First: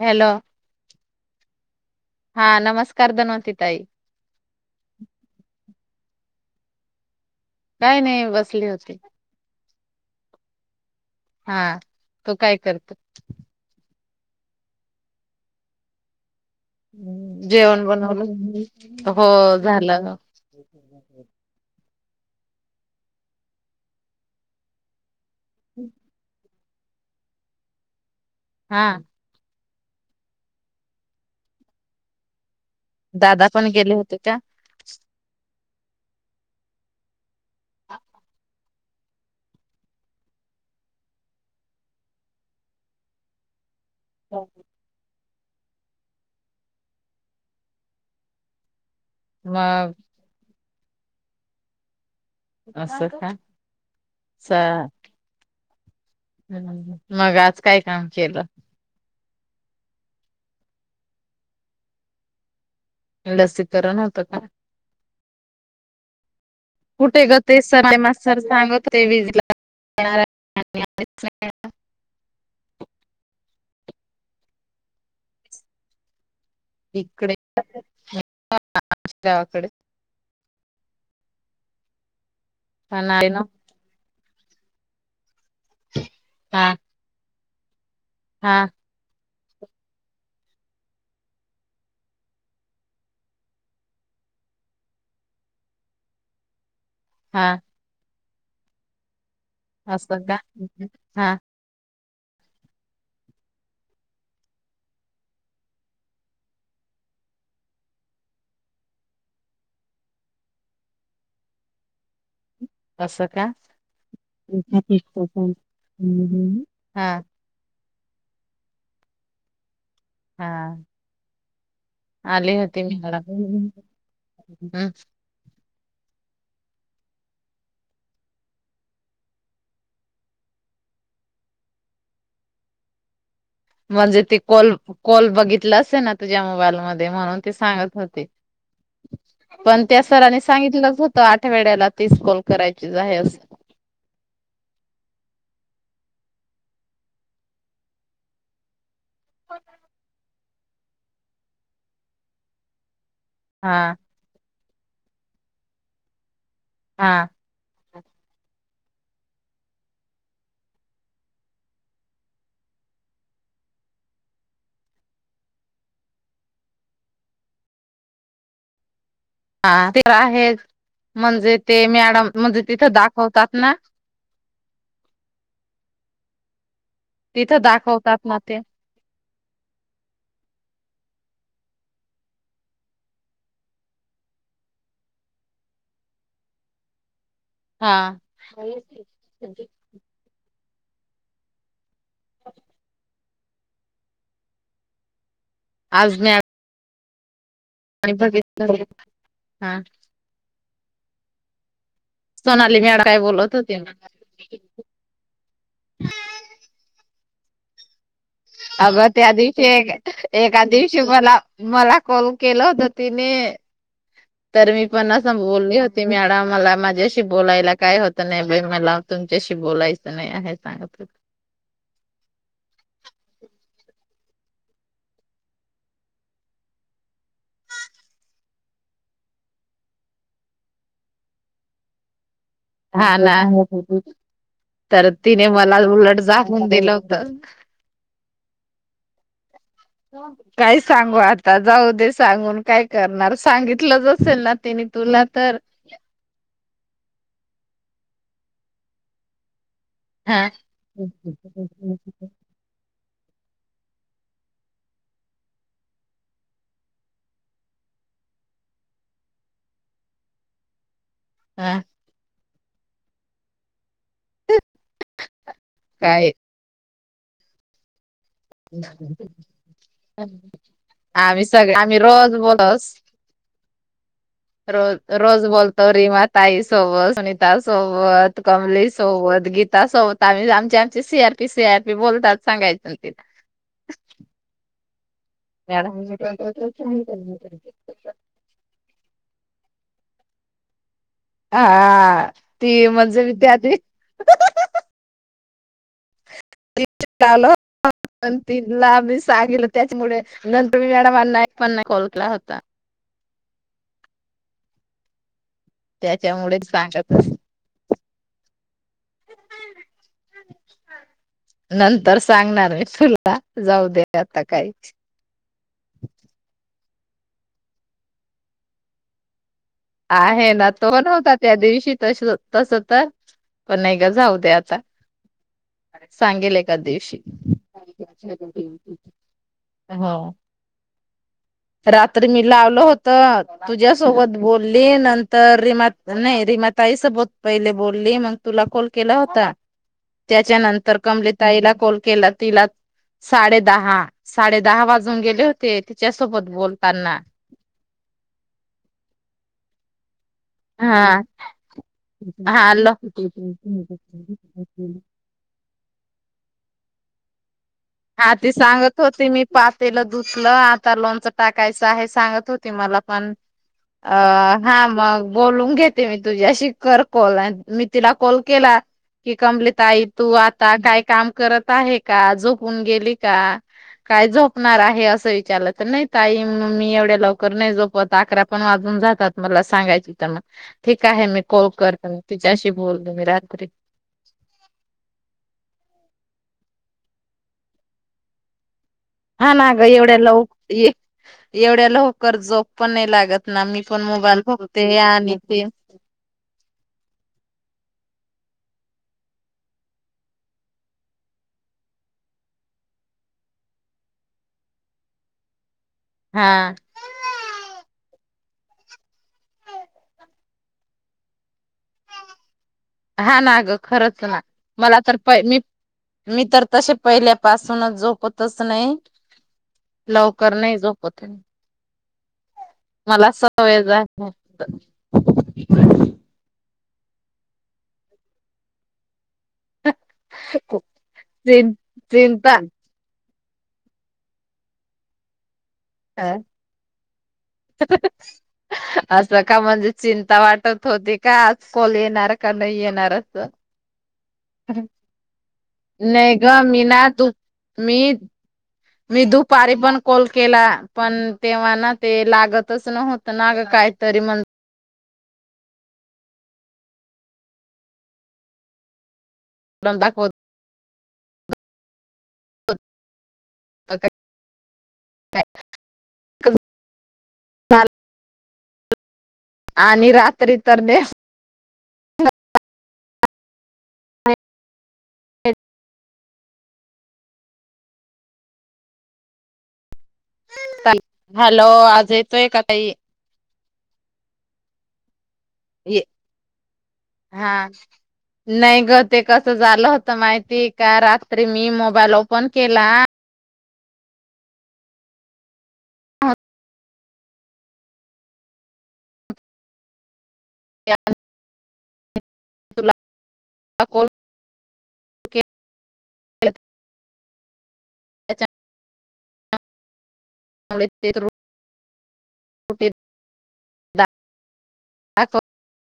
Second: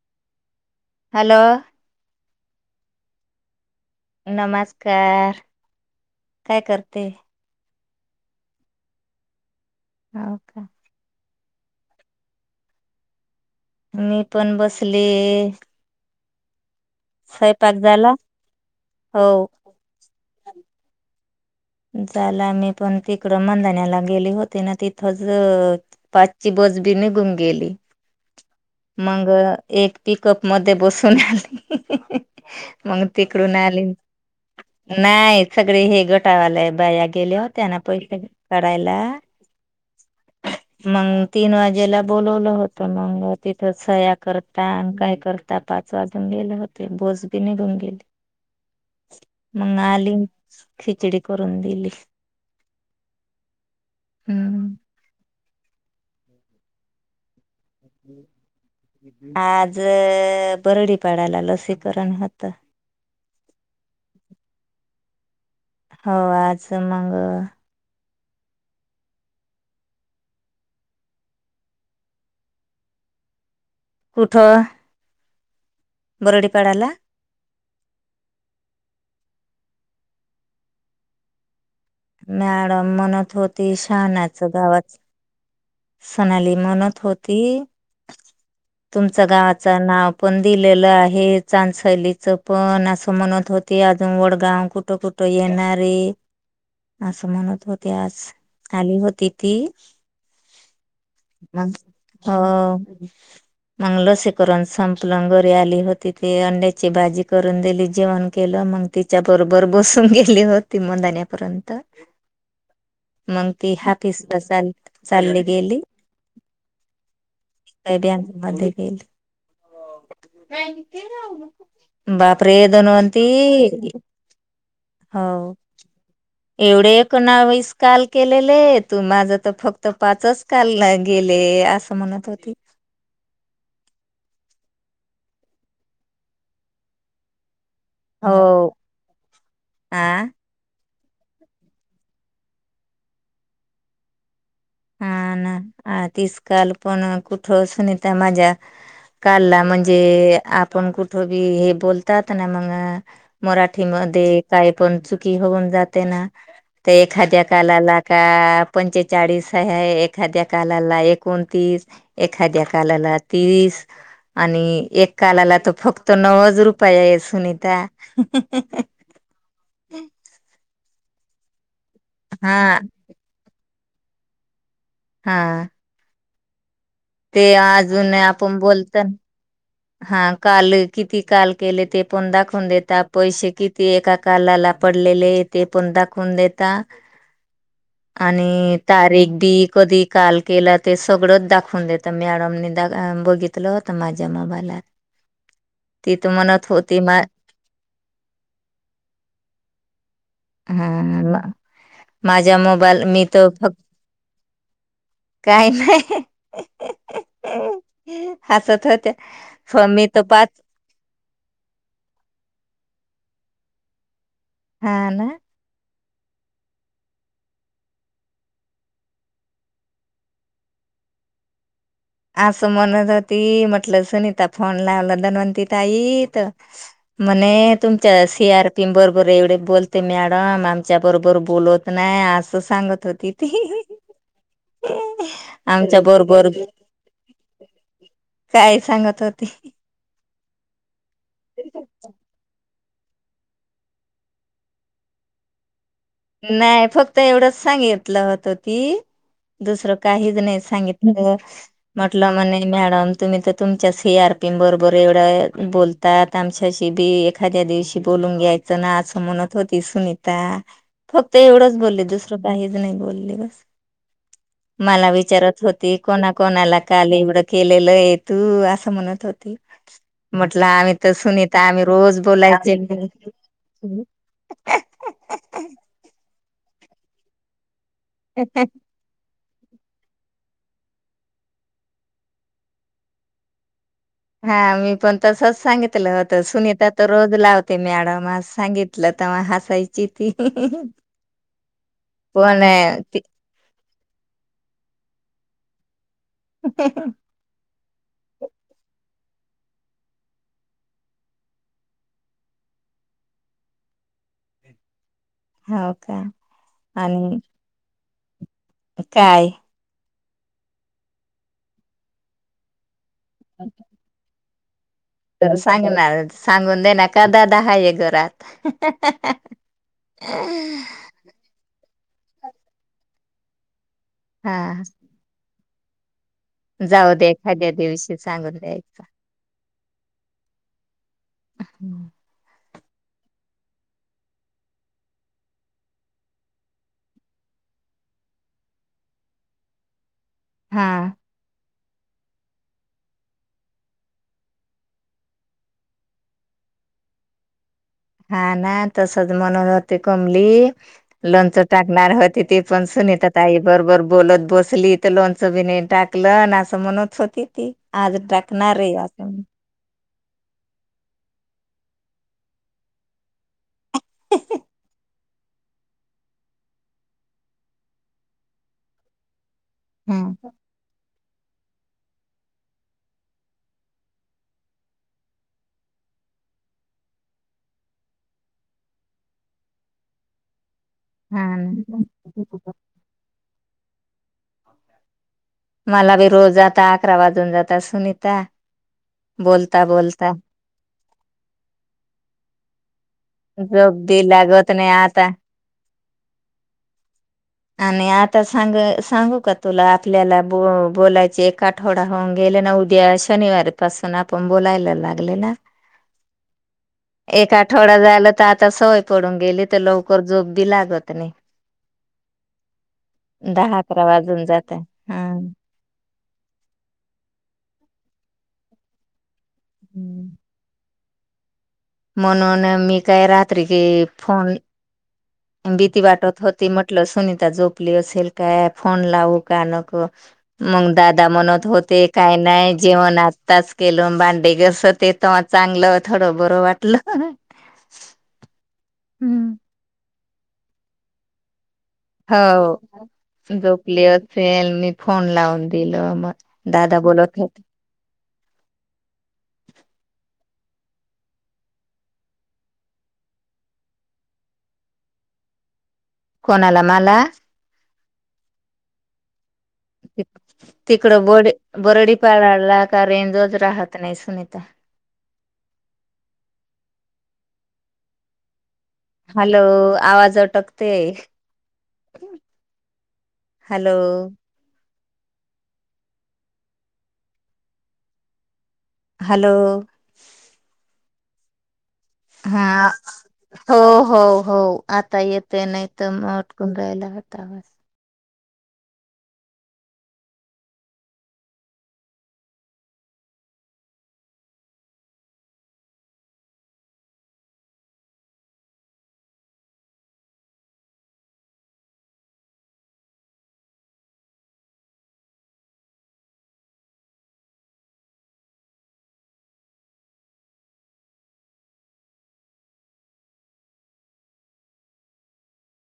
Hello. Hello हा नमस्कार धनवंती ताई. नमस्कार काय करते. काय नाही बसली होती. [unintelligible] हा तो काय करतो? मी पण बसले. स्वयंपाक जेवण झाला बनवलं? हो झालं. झाला मी पण तिकडं मंधानला गेली होती ना तिथंच पाच पाचची बसबी निघून गेली. हा मंग एक पिकअप मध्ये बसून आली. मग दादा तिकडून पण आले. गेले होते का नाही सगळे हे गटावाला बाया गेले होत्या ना पैसे कारायला. मंग तीन वाजेला बोलावलं होत. मंग सह्या करता काय करता आता पाच वाजून गेले होते बसबी निघून गेली, मग आली खिचडी करून दिली. अस का? चा हम्म हम् मग आज काय काम केलं? आज बरडीपाडाला लसीकरण होत. लसीकरण होतं का? हा आज मग कुठे ग ते स [unintelligible] सर [inaudible] वीजला [inaudible] [inaudible] कुठं? बरडी पाडाला? [unintelligible] मॅडम पण आहे म्हणत ना होती, शहाानच गावाच सोनाली हा म्हणत होती, हा तुमच्या गावात च नाव पण दिलेलं आहे. चांदसलीच पण अस म्हणत होते अजून वडगाव कुठ कुठ येणारे असं हा म्हणत होते आज, आली होती असं का? हा ह. मग लसीकरण संपलं, घरी आली होती ते अंड्याची भाजी करून दिली, जेवण केलं. मग तिच्या बरोबर बसून गेली होती मनंदाण्यापर्यंत असं का मग ती हापीसला चाल चालली गेली. हम्म हम् हा. का बँकमध्ये गेली. हा बाप रे आली होती मी मला धनवंती, हम्म हो. एवढे एकणावीस काल केलेले तू माझं तर फक्त पाचच कॉलला गेले असं म्हणत होती. म्हणजे ते कॉल कॉल बघितला असेल ना तुझ्या मोबाईल मध्ये म्हणून ते सांगत होती हो पण त्या आ सरांनी सांगितलंच होत आठवेड्याला तीस कॉल करायचीच आहे असं. हा ना तीस काल कोण कुठं सुनीता माझ्या कालला म्हणजे आपण कुठ बी हे बोलतात ना मग हा मराठीमध्ये काही पण चुकी होऊन जाते ना, ते हा एखाद्या कालाला का पंचेचाळीस हेय एखाद्या कालाला एकोणतीस, एखाद्या कालाला तीस आणि एक कालाला तर फक्त नऊज रुपय आहे सुनीता. [inaudible] हा ते तर आहे म्हणजे ते मॅडम हा म्हणजे तिथ दाखवतात ना. हा. ते तिथं अजून दाखवतात ना आपण ते बोलत हा काल किती काल केले ते पण दाखवून देता, पैसे किती एका काला ला? पडलेले, ते पण दाखवून देता. हा आणि तारीख बी कधी काल केला ते सगळंच दाखवून देत. मॅडमने द बघितलं होत माझ्या मोबाईलात ती तर म्हणत होत ते मा आणि बघित हा. [unintelligible] हा माझा सोनाली मॅडम मोबाईल काय मी तर बोलत फक्त होती ना. काही नाही हसत होत्या. ते फ मी तर पाच एका दिवशी मला मला कॉल केला होत तिने. तर मी हा पण ना असं बोलले होते. ते मॅडम मला माझ्याशी बोलायला काय होत नाही. बाई मला तुमच्याशी बोलायचं नाही आहे सांगत होत. [inaudible] असं म्हणत होती म्हटल सुनीता फोन लावला धनवंती ताई तर म्हणे तुमच्या सी आर पी बरोबर एवढे बोलते मॅडम आमच्या बरोबर बोलत नाही आस सांगत हा होती ना ती तर तिने मला आमच्या उलट बरोबर झाकून दिलं होतं. काय सांगत होती? काय सांगू आता जाऊ दे सांगून काय करणार सांगितलंच असेल ना तिनी तुला तर नाही फक्त एवढंच सांगितलं होत ती दुसरं काहीच हा. नाही सांगितलं म्हटलं मने मॅडम तुम्ही तर तुमच्याच सीआरपीं बरोबर एवढं बोलतात आमच्याशी बी एखाद्या दिवशी बोल लून घ्यायचं ना असं म्हणत होती सुनीता फक्त एवढंच हा बोलले दुसरं काहीच नाही बोलली बस. मला विचारत होती कोणा काय कोणाला काल एवढं केलेलंय. तू असं म्हणत होती म्हटलं आम्ही तर सुनीता आम्ही रोज बोलायचे. रोज रोज बोलताव रि ताई सोबत, सुनीता सोबत, कमली सोबत गी ता सोबत आम्ही आमचे आमची C R P C R P बोलताव सांगायच हा मी पण तसंच सांगितलं होत. सुनीता तर रोज लावते मॅडम सांगितलं तेव्हा हासायची जी ती हा पण ती अ, म्हणजे विद्यार्थी त चाल तन लाी [unintelligible] सागीतलं त्याच्यामुळे नंतर मी मॅडमाना एक पण नाही कॉल केला होता. हो का त्याच्यामुळेच सांगत होती. आणि काय नंतर सांगणार मी तुला जाऊ दे आता काही तर सांगणार सांगून दे ना का दादा हाय घरात आहे ना तो पण होता त्या दिवशी तस तस तर पण नाही जाऊ दे हा आता सांगेल एका जाऊ दिवशी दे एखाद्या दिवशी सांगून द्यायचं हो रात्री मी लावलो होत तुझ्यासोबत बोलली नंतर रिमा नाही रिमाताई सोबत पहिले बोलली तुला कॉल केला होता त्याच्या नंतर हा कमली ताईला काॅल केला तिला साडे दहा साडे दहा वाजून गेले होते तिच्या सोबत बोलताना हा ना तसच म्हणत होते कमली हा लोणच टाकणार होती ती हा पण ल सुनीता ताई बरोबर बोलत बसली लोणचं बी नाही टाकलं असं म्हणत होती ती आज हा ते टाकणार आहे सांगत होते असं मी पातेल धुतलं आता लोणच टाकायचं आहे सांगत होती मला पण अ हा मग बोलून घेते मी तुझ्याशी कर कॉल मी तिला कॉल केला कि कमली ताई तू हम्म आता काय काम करत आहे का झोपून गेली का. काय झोपणार आहे. असं विचारलं तर नाही ताई मी एवढ्या लवकर नाही झोपत अकरा पण वा जून जातात मला सांगायची तर मग ठीक आहे. मी हा कॉल करते तिच्याशी ना बोलते मी रात्री. मला बी रोज जात अकरा वाजून जात सुनीता हा ना ग बोलता एवढ्या बोलता लवकर एवढ्या लवकर झोप पण नाही लागत ना मी झोप पण बी मोबाईल लागत बघते नाही आता आणि ते आणि आता सांग सांगू का तुला आपल्याला ब बोलायचे एक आठवडा होऊन गेले ना उद्या शनिवार पासून आपण बोलायला लागले ना हा एक आठवडा जायला तर आता सवय पडून गेली तर लवकर झोप बी लागत नाही हा ना ग दहा अकरा खरंच ना वाजून जात मला तर हा. प मी मी तर तसे पहिल्या पाासूनच जो तच नाही हम्म. लवकर नाही झोपत म्हणून मी काय मला रात्री की सवय काई झाली फोन भीती वाटत होती म्हटल सुनीता झोपली असेल काय फोन लावू मग दादा म्हणत होते काही चिंता नाही जेवण [unintelligible] चांगलं थोडं बरं वाटलं हम् तुला वाटत होते का कॉल येणार का नाही हो येणारच झोपली असेल मी फोन लावून दिल मग. नाही ग मीना दादा तू बोलत होते मी मी दुपारी पण कॉल के पण तेव्हा ना ते लागतच नव्हत ना ग काहीतरी म्हण कोणाला मला म दाखवत तिकडं बडी बरडी काराळला का रेंजच राहत नाही सुनीता [inaudible] हॅलो आणि आवाज रात्री तर अटकते. हॅलो [unintelligible] हालो हॅलो आवाज येतोय का हा तई? हो हो हो आता येते नाही तर मग अटकून राहायला होता आवाज हा नाही ग ते कसं झालं होत माहितीय का? रात्री मी मोबाईल ओपन केला [unintelligible] [unintelligible] [unintelligible] [unintelligible] [unintelligible] [unintelligible]